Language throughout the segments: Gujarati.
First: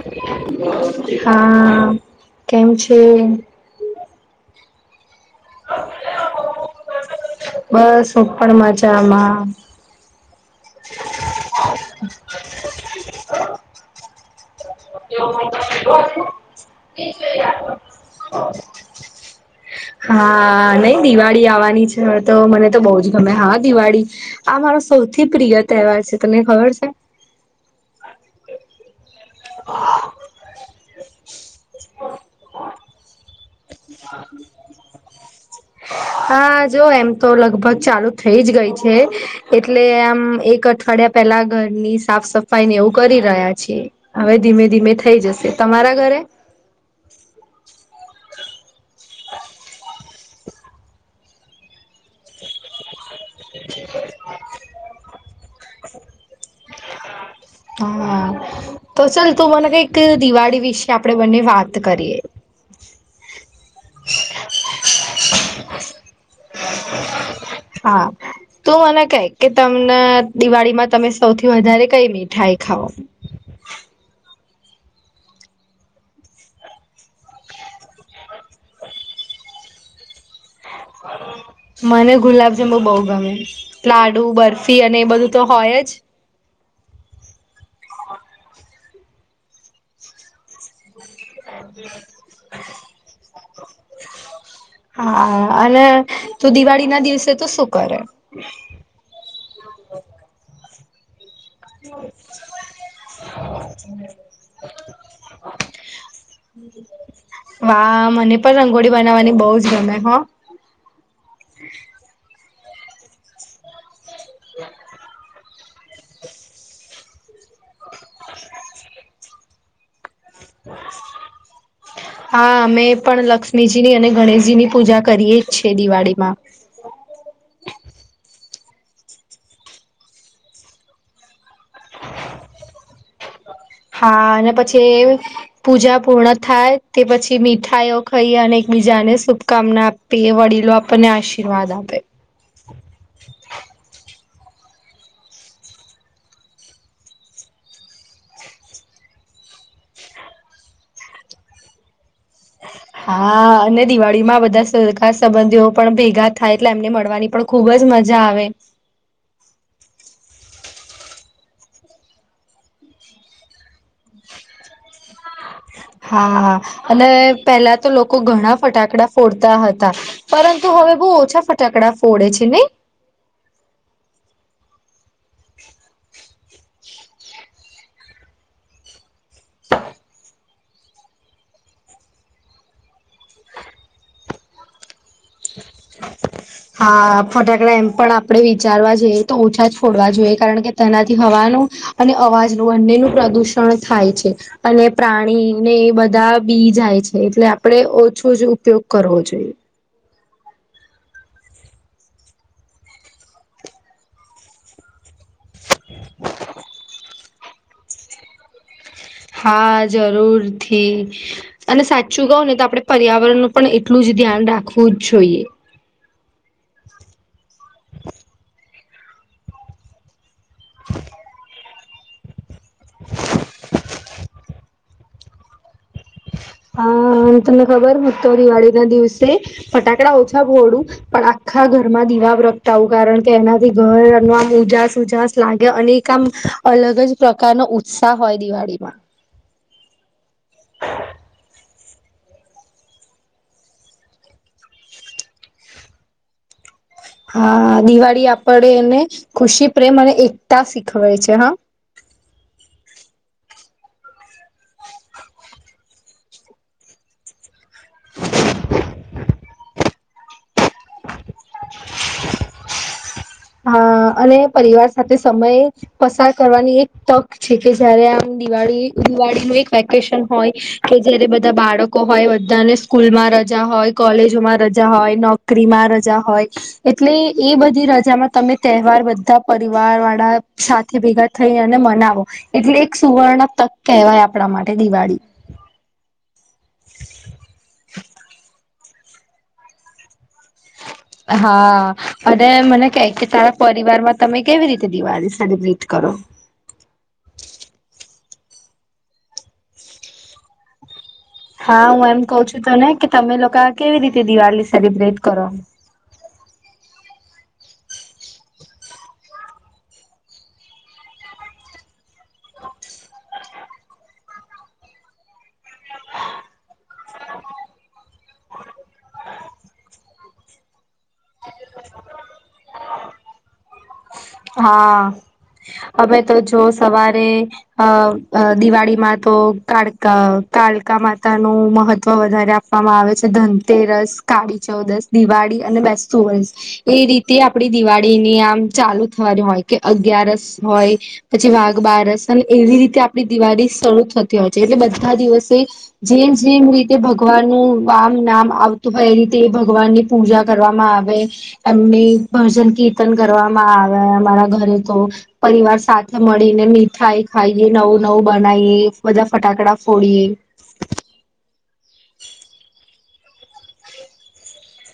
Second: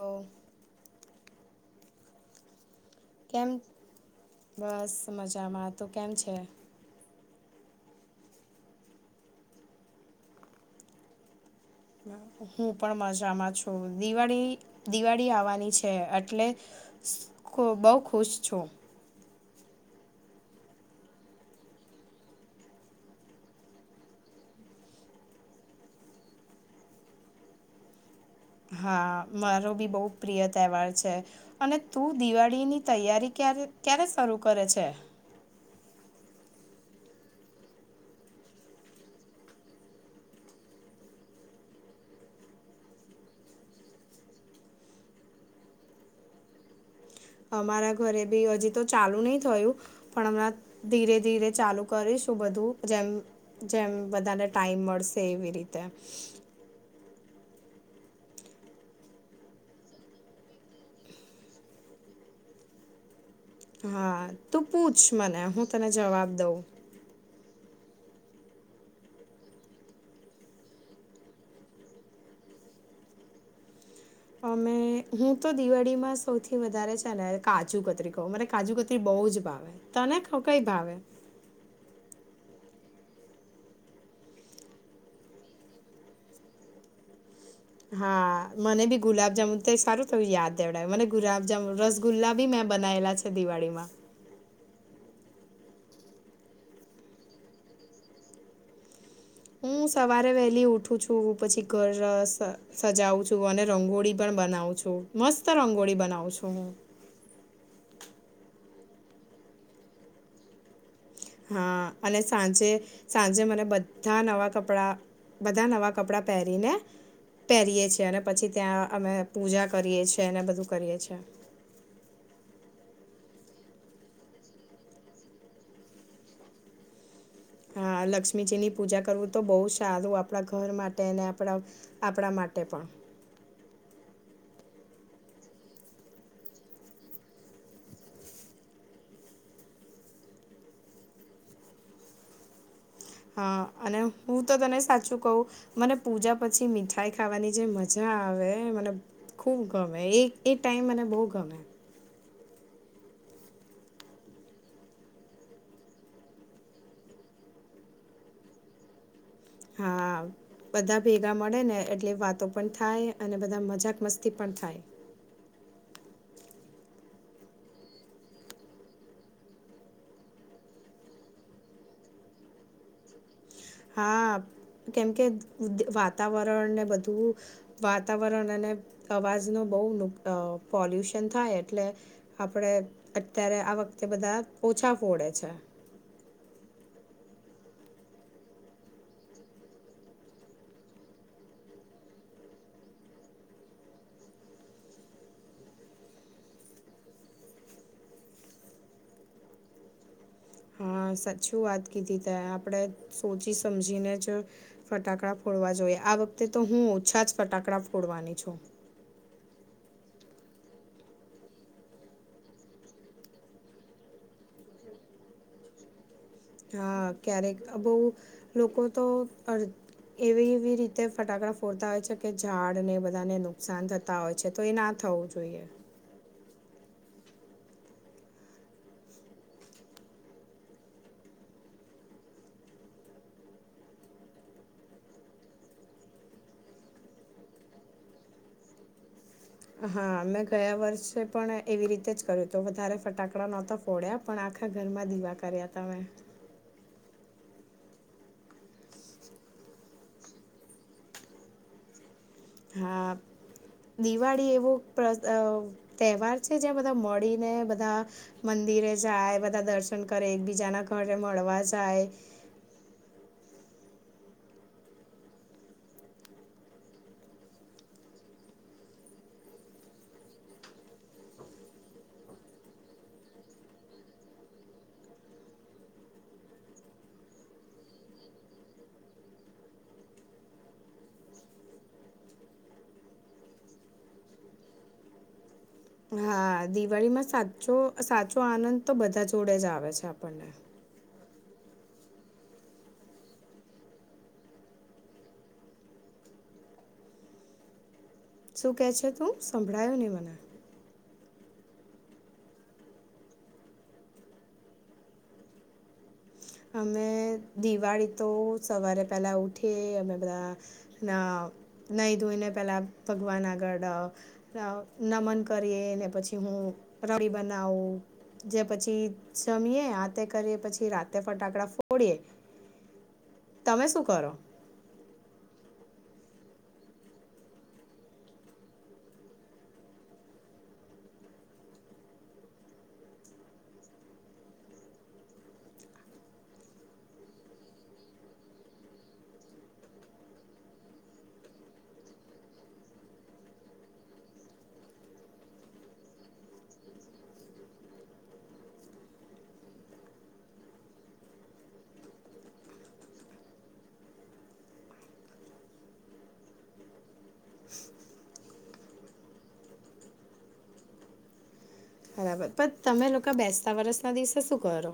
તો હા કેમ છે? કેમ બસ મજામાં તો કેમ છે? બસ ઉપ પણ પણ મજામાં. હું પણ મજામાં છું દિવાળી દિવાળી આવવાની છે એટલે, બહુ ખુશ છું. હા નઈ દિવાળી આવવાની છે તો મને તો બહ જ ગમે હા દિવાળી. આ મારો સૌથી પ્રિય તહેવાર છે તમને ખબર છે? હા મારો બી બહુ પ્રિય તહેવાર છે, અને તું દિવાળીની તૈયારી ક્યારે ક્યારે શરૂ કરે છે? હા જો એમ તો લગભગ ચાલુ થઇ જ ગઈ છે. એટલે આમ એક અઠવાડિયા પેલા ઘરની સાફ સફાઈ ને એવું કરી રહ્યા છીએ. હવે ધીમે ધીમે થઇ જશે તમારા ઘરે? અમારા ઘરે બી હજી તો ચાલુ નહી થયું, પણ હમણાં ધીરે ધીરે ચાલુ કરીશું બધું જેમ જેમ બધાને ટાઈમ મળશે એવી રીતે. હા તો ચાલ તું મને કઈક દિવાળી વિશે આપડે બંને વાત કરીએ. હા તું પૂછ મને હું તને જવાબ દઉં. હા. તું મને ક કે તમને દિવાળીમાં તમે સૌથી વધારે કઈ મીઠાઈ ખાવ? અમે હું તો દિવાળીમાં સૌથી વધારે છે ને કાજુ કતરી કહું મને કાજુ કતરી બહુ જ ભાવે. તને ખો કઈ ભાવે? મને ગુલાબજંબુ બહુ ગમે, લાડુ બરફી અને એ બધું તો હોય જ. હા મને બી ગુલાબજામુન તો સારું થું યાદ ડ મને ગુલાબજામુન રસગુલ્લા બી મેં બનાયલા છે દિવાળી માં. હા અને તુ દિવાળી ના દિવસે તુ શું કરે? હું સવારે વેલી ઉઠું છું પછી ઘર સ સજાવું છું અને રંગોળી પણ બનાવું છું, મસ્ત રંગોળી બનાવું છું હું. વાહ! મને પણ રંગોળી બનાવવાની બઉ જ ગમે હ. હા અને સાંજે, સાંજે મને બધા નવાં કપડાં બધા નવાં કપડાં પહેરીને પહેરીએ છીએ અને પછી ત્યાં અમે પૂજા કરીએ છીએ. છેને બધું કરીએ છીએ. હા અમે પણ લક્ષ્મીજીની અને ગણેશજી ની પૂજા કરીએે જ છેએ દિવાળીમાં. હા લક્ષ્મીજીની પૂજા કરવું તો બહુ સારું આપણા ઘર માટે અને આપણા આપણા માટે પણ. હા ને પછી પૂજા પૂર્ણ થાય. તે પછી મીઠાઈઓ ખઈ અને એકબીજાને શુભકામના આપ તે વડીલો આપણને આશીર્વાદ આપે. હ અને હું તો તને સાચું કવ મને પૂજા પછી મીઠાઈ ખાવાની જે મજા આવે મને ખૂબ ગમે એ એ ટાઈમ મને બઉ ગમે. [unintelligible] આ અને દિવાળી માં બધા સરગા સંબંધીઓ પણ ભેગા થાય એટલે એમને મળવાની પણ ખુબ જ મજા આવે. હા બધા ભેગા મળે ને એટલે વાતો પણ થાય અને બધા મજાક મસ્તી પણ થાય. હા અને પેલા તો લોકો ઘણા ફટાકડા ફોડતા હતા. પરંતુ હવે બઉ ઓછા ફટાકડા ફોડે છે ને? હા કેમકે કુદ વાતાવરણ ને બધું વાતાવરણ અને અવાજ નું બઉ નુ પોલ્યુશન થાય એટલે. આપડે અત્યારે આ વખતે બધા ઓછા ફોડે છે. હા ફટાકડા એમ પણ આપણે વિચારવા જઈએ તો ઓછા જ ફોડવા જોઈએ કારણ કે તેનાથી હવાનું અને અવાજનું બંને નુ પ્રદુષણ થાય છે. અને પ્રાણી ને એ બધા બી જાય છે, એટલે આપડે ઓછો જ ઉપયોગ કરવો જોઈએ. હા સાચું વાત કીધી ત આપણેે સોચી સમજીને જ ફટાક ડા ફોડવા જોઈએ. આ વખતે તો હું ઓછા જ ફટાકડા ફોડવાની છું. હા જરૂરથી અને સાચું કઉ ને તો આપડે પર્યાવરણ નું પણ એટલું જ ધ્યાન રાખવું જ જોઈએ. હા ક્યારેક બઉ લોકો તો અર એવી એવી રીતે ફટાકડા ફોડતા હોય છે. કે ઝાડને બધાને નુકસાન થતાં હોય છે, તો એ ના થવું જોઈએ. અ તમને ખબર હું તો દિવાળી ના દિવસે ફટાકડા ઓછા ફોડી. પણ આખા ઘરમાં દીવા પ્રગટાવુ કારણ કે એનાથી ઘર આમ ઉજાસ ઉજાસ લાગે અને ઈ કામ અલગ જ પ્રકાર નો ઉત્સાહ હોય દિવાળીમાં. હા મેં ગયા વર્ષે પણ એવી રીતે જ કર્યું તું વધારે ફટાકડા નહોતા ફો ફોડ્યા, પણ આખા ઘરમાં દીવા કર્યા તા મે હા દિવાળી આપડણે એને ખુશી પ્રેમ અને એકતા શીખવાય છે હા. હા દિવાળી એવો પ્ર તહેવાર છે જા બધા મળીને બધા મંદિરે જાય બધા દર્શન કરે, એકબીજાના ઘરે મળવા જાય. અ અને પરિવાર સાથે સમયે પસાર કરવાની એક તક છે, કે જયારે આમ દિવાળી દિવાળીનું એક વેકેશન હોય. કે જારે બધા બાળકો હોય, બધાને સ્કૂલમાં રજા હોય, કોલેજોમાં રજા હોય ન ક્રિમા રજા હોય એટલે એ બધી રજામાં તમે તહેવાર બધા પરિવાર વાળા સાથે ભેગા થઈ અને મનાવો એટલે એક સુવર્ણ તક કહેવાય આપણા માટે દિવાળી હા દિવાળી માં સાચો સાચો આનંદ તો બધા જોડે જ આવે છે આપણને હ હા અને મને ક કે તારા પરિવારમાં તમે કેવી રીતે દિવાળી સેલિબ્રેટ કરો શું કે છે તું? સંભળાયુ ની મને. હા હું એમ કઉ છું તો ને કે તમે લોકો કેવી રીતે દિવાળી સેલિબ્રેટ કરો. અમે દિવાળી તો સવારે પેલા ઉઠીએ અમે બધા ના નઈ ધોઈને પેલાં ભગવાન આગળ અ નમન કરીએ ને પછી હું રડી બનાવું. જે પછી જમીએે આ તે કરીએ પછી રા તે ફટાકડા ફોડીએ. તમે શું કરો? હા અમે તો જો સવારે અ દિવાળીમાં તો કાળકા કાળકા માતા નું મહત્વ વધારે આપવામાં આવે છે ધનતેરસ કાળી ચૌદસ દિવાળી અને બેસુ વસ એ રીતે આપડી દિવાળીની આમ ચાલુ થવાની હોય કે અગિયારસ હોય પછી વાઘ બારસ અને એવી રીતે આપણી દિવાળી શરૂ થતી હોય છે એટલે બધા દિવસે જેમ જેમ રીતે ભગવાનનુંું વામ નામ આવતું હોય એ રીતે એ ભગવાનને પૂજા કરવામાં આવે એમની ભજન કીર્તન કરવામાં આવે અમારા ઘરે તો પરિવાર સાથે મળીને મીઠાઈ ખાઈ નવું બનાવીએ બધા ફટાકડા ફોડીએ બરાબર પ તમે લોકો બેસતા વરસના દિવસે શું કરો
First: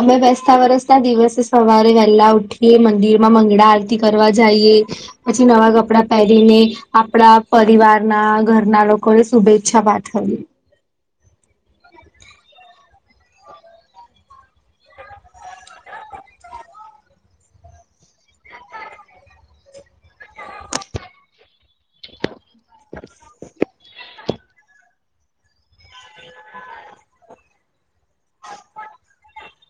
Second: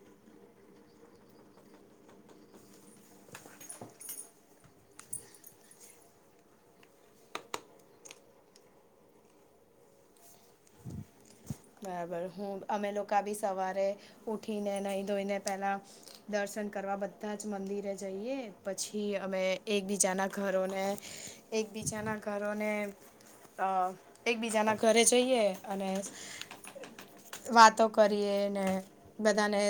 અમે બેસતા વરસતા દિવસે સવારે વહેલા ઉઠીએ મંદિર માં મંગળા આરતી કરવા જઈએ પછી નવા કપડાં પહેરીને આપણા પરિવારના ઘરના લોકોને શુભેચ્છા પાઠવી બરાબર હું અમે લોકો બી સવારે ઉઠીને નહીં ધોઈને પહેલા દર્શન કરવા બધા જ મંદિરે જઈએ પછી અમે એકબીજાના ઘરોને એકબીજાના ઘરોને એકબીજાના ઘરે જઈએ અને વાતો કરીએ ને બધાને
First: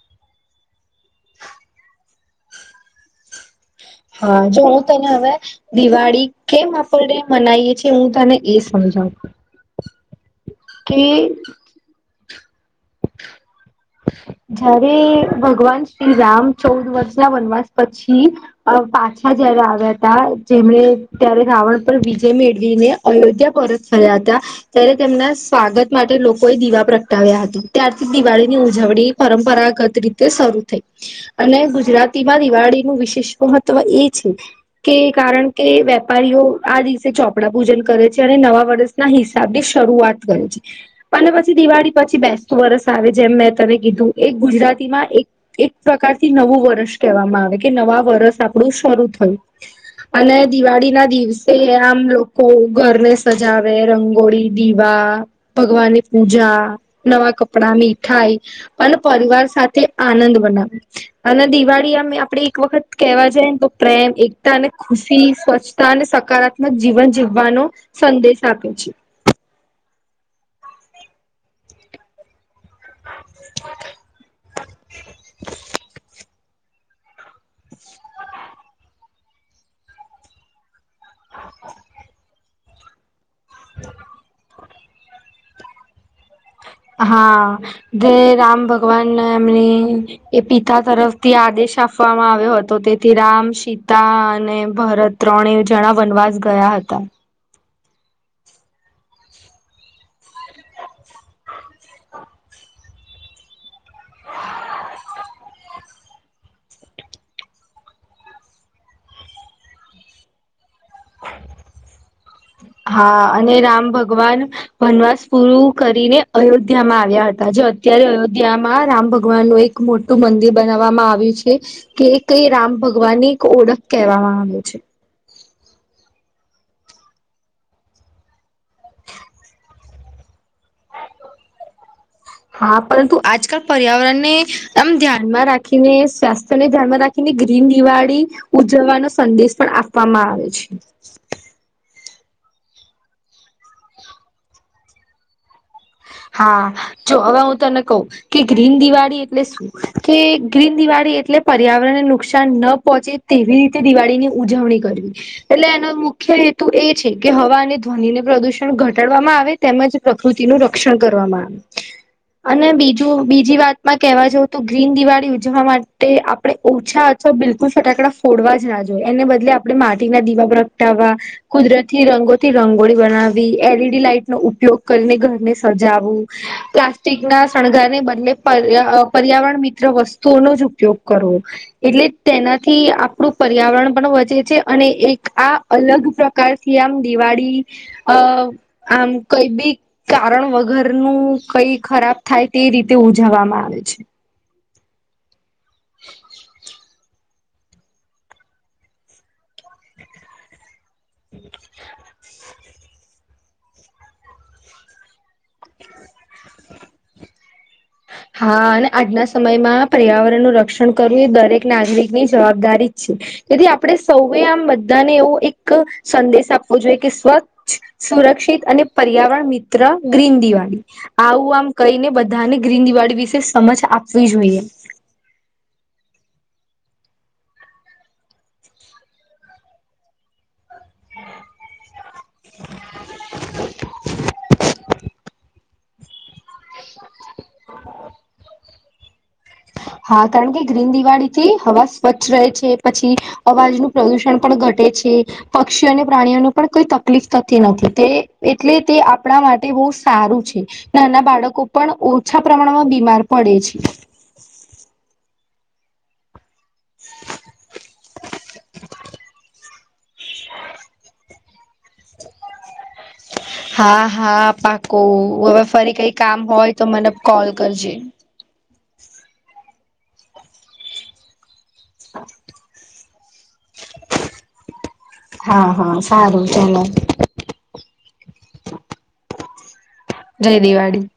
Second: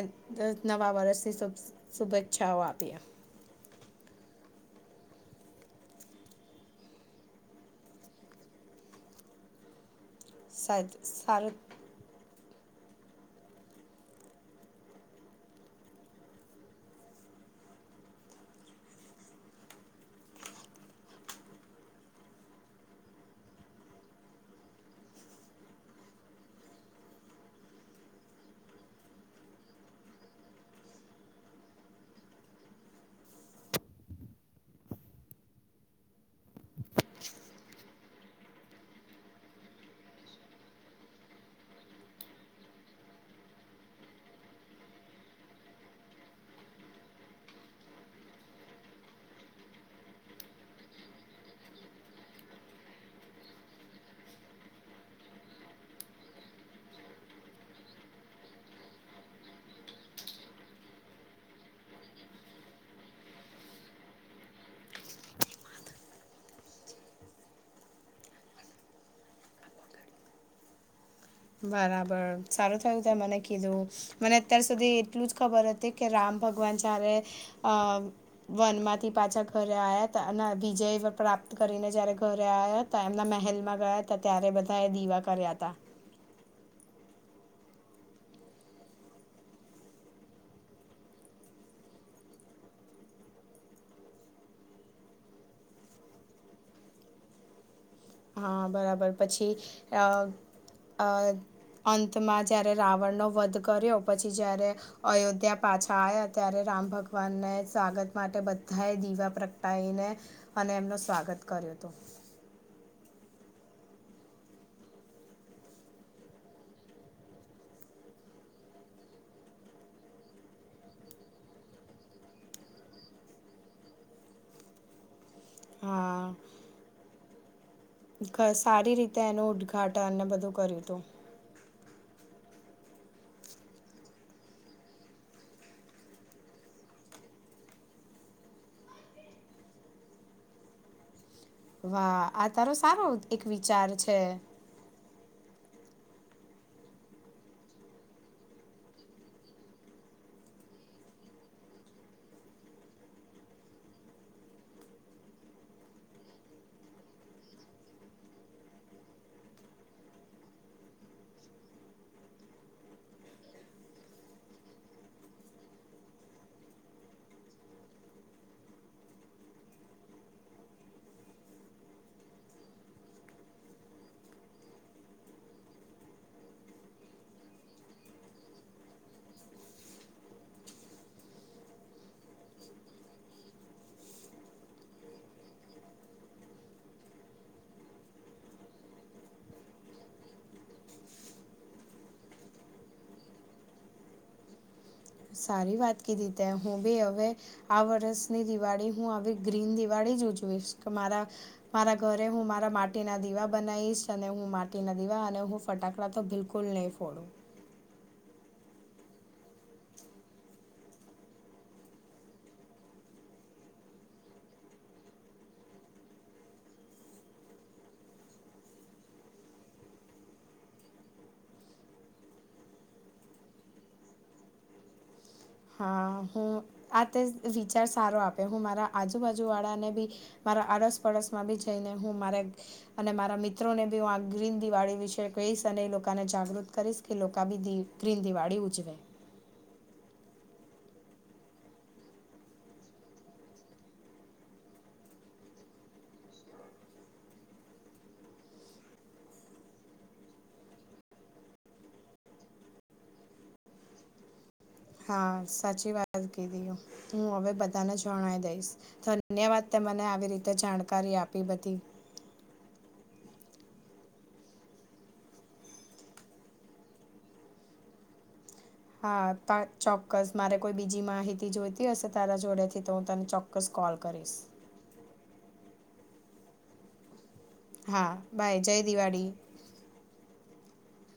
નવા વર્ષથી શુભ શુભેચ્છાઓ વાવાતી્યા હા જો હું તને હવે દિવાળી કેમ આપણને મનાવીએ છ છેીએ હું તને એ સમજાવ છ સાર [inaudible] જારે ભગવાન શ્રીરામ ચૌદ વર્ષ ના વનવાસ પછી અ પાછા જયારે આવ્યા હતા જેમને ત્યારે રાવણ પર વિજય મેળવીને અયોધ્યા પરત ફર્યા હતા ત્યારે તેમના સ્વાગત માટે લોકોએ દીવા પ્રગટાવ્યા હતા ત્યારથી દિવાળી ની ઉજવણી પરંપરાગત રીતે શરૂ થઈ અને ગુજરાતીમાં દિવાળીનુંું વિશેષ મહત્વ એ છે કે કારણ કે કે વેપારીઓ આ દિવસે ચોપડા પૂજન કરે છે નવા વર્ષના હિસાબની શરૂઆત કરી છે અને પછી દિવાળી પછી બે વરસ આવે જેમ મેં તને કીધું એ ગુજરાતીમાં એક એક પ્રકારથી નવું વર્ષ કહેવામાં આવે કે નવા વર્ષ આપણું શરૂ થયું અને દિવાળી ના દિવસે આમ લોકો ઘરને સજાવે રંગોળી દીવા ભગવાન ની પૂજા નવા કપડા મીઠાઈ અને પરિવાર સાથે આનંદ બનાવે અને દિવાળી આમ આપડે એક વખત કહેવા જાય ને તો પ્રેમ એકતા અને ખુશી સ્વચ્છ અને સકારાત્મક જીવન જીવવાનો સંદેશ આપે છે બરાબર સારું થયું ત મને કીધું મને અત્યાર સુધી એટલું જ ખબર હતી કે રામ ભગવાન ચ્યારે વન માંથી પાછા ઘરે આવ્યા હતા વિજય પ્રાપ્ત કરીને જયારે ઘરે આવ્યા ત એમના હેલમાં ગયા હતા ત્યારે બધાએ દીવા કર્યા હતા. હા જે રામ ભગવાન એમની એ પિતા તરફથી આદેશ આપવામાં આવ્યો હતો તેથી રામ, સીતા અને ભરત ત્રણે જણા વનવાસ ગયા હતા. હા બરાબર પછી અંતમાં જ્યારે રાવણનો વધ કર્યો પછી જ્યારે અયોધ્યા પાછા આવ્યા ત્યારે રામ ભગવાનને સ્વાગત માટે બધાએ દીવા પ્રગટાઈીને અને એમનું સ્વાગત કર્યું હતું હા અને રામ ભગવાન વનવાસ પૂરું કરીને અયોધ્યામાં આવ્યા હતા જે અત્યારે અયોધ્યામાં રામ ભગવાન નું એક મોટું મંદિર બનાવવામાં આવ્યું છે. કે કઈ રામ ભગવાન ની એક ઓળખ કહેવામાં આવે છે. હા. સારી રીતે એનું ઉદ્દઘાટન બધું કર્યું હતું. હા પરંતુ આજકાલ પર્યાવરણને આમ ધ્યાનમાં રાખીને સ્વાસ્થ્યને ધ્યાનમાં રાખીને ગ્રીન દિવાળી ઉજવવાનો સંદેશ પણ આપવામાં આવે છે. વાહ આ તારો સારો એક વિચાર છે. હા જો હવે હું તને કઉ કે ગ્રીન દિવાળી એટલે શું, કે ગ્રીન દિવાળી એટલે પર્યાવરણને નુકસાન ન પહોંચે તેવી રીતે દિવાળી ની ઉજવણી કરવી. એટલે એનો મુખ્ય હેતુ એ છે કે હવા અને ધ્વનિને પ્રદુષણ ઘટાડવામાં આવે તેમજ પ્રકૃતિ નો રક્ષણ કરવામાં આવે. અને બીજું બીજી વાતમાં કહેવા જાવ તો ગ્રીન દિવાળી ઉજવા માટે આપણે ઓછા તો બિલકુલ ફટાકડા ફોડવા જ ના જોઈએ એને બદલે આપડણે માટીના દીવા પ્રગટાવવા કુદરતી રંગોથી રંગોળી બનાવી, એલ ઈ ડી લાઈટનો ઉપયોગ કરીને ઘરને સજાવું. પ્લાસ્ટિક ના શણગારને બદલે પર પર્યાવરણ મિત્ર વસ્તુઓનો જ ઉપયોગ કરવો. એટલે તેનાથી આપણું પર્યાવરણ પણ વધે છે અને એક આ અલગ પ્રકારથી આમ દિવાળી અ આમ કઈ બી કારણ વગર નું કઈ ખરાબ થાય તે રીતે ઉજવવામાં આવે છે. સારી વાત કીધી તે, હું બી હવે આ વરષની દિવાળી હું આવી ગ્રીન દિવાળી જ ઉજવીશ. કે મારા મારા ઘરે હું મારા મા ટીના દીવા બનાવીશ અને હું માટીના દીવા અને હું ફટાકડા તો બિલકુલ નહીં ફોડું. હા અને આજના સમયમાં પર્યાવરણનું રક્ષણ કરવું એ દરેક નાગરિકની જવાબદારી જ છે. તેથી આપણે સૌએ આમ બધાને એવો એક સંદેશ આપવો જોઈએ કે સ્વ સુરક્ષિત અને પર્યાવરણ મિત્ર ગ્રીન દિવાળી. આવું આમ કહીને બધાને ગ્રીન દિવાળી વિશે સમજ આપવી જોઈએ. હા હું આ તે વિચાર સારો આપે હું મારા આજુબાજુવાળાને બી મારા આડસ પડસ માં બીજું થઈને હું મારે અને મારા મિત્રોને બી હું આ ગ્રીન દિવાળી વિશે કહીશ. તને એ લોકોને જાગૃત કરીશ કે લોકો બી દી ગ્રીન દિવાળી ઉજવે. હા કારણ કે ગ્રીન દિવાળી થી હવા સ્વચ્છ રહે છે પછી અવાજનું પ્રદુષણ પણ ઘટે છે. પક્ષીઓ અને પ્રાણીઓને પણ કોઈ તકલીફ થતી નથી તે એટલે તે આપણા માટે બહુ સારું છે. નાના બાળકો પણ ઓછા પ્રમાણમાં બીમાર પડે છે. હા સાચી વાત કીધી હું હવે બધાને જણાવ દઈશ. ધન્યવાદ તે મને આવી રીતે જાણકારી આપી બધી. હા હા પાકુ હવે ફરી કઈ કામ હોય તો મને કોલ કરજે. હા પાચ ચોક્કસ મારે કોઈ બીજી માહિતી જોઈતી હશે તારા જોડેથી તો. તને ચોક્કસ કોલ કરીશ. હા હા સારું ચલો. હા બાય જય દિવાળી. જય દિવાળી.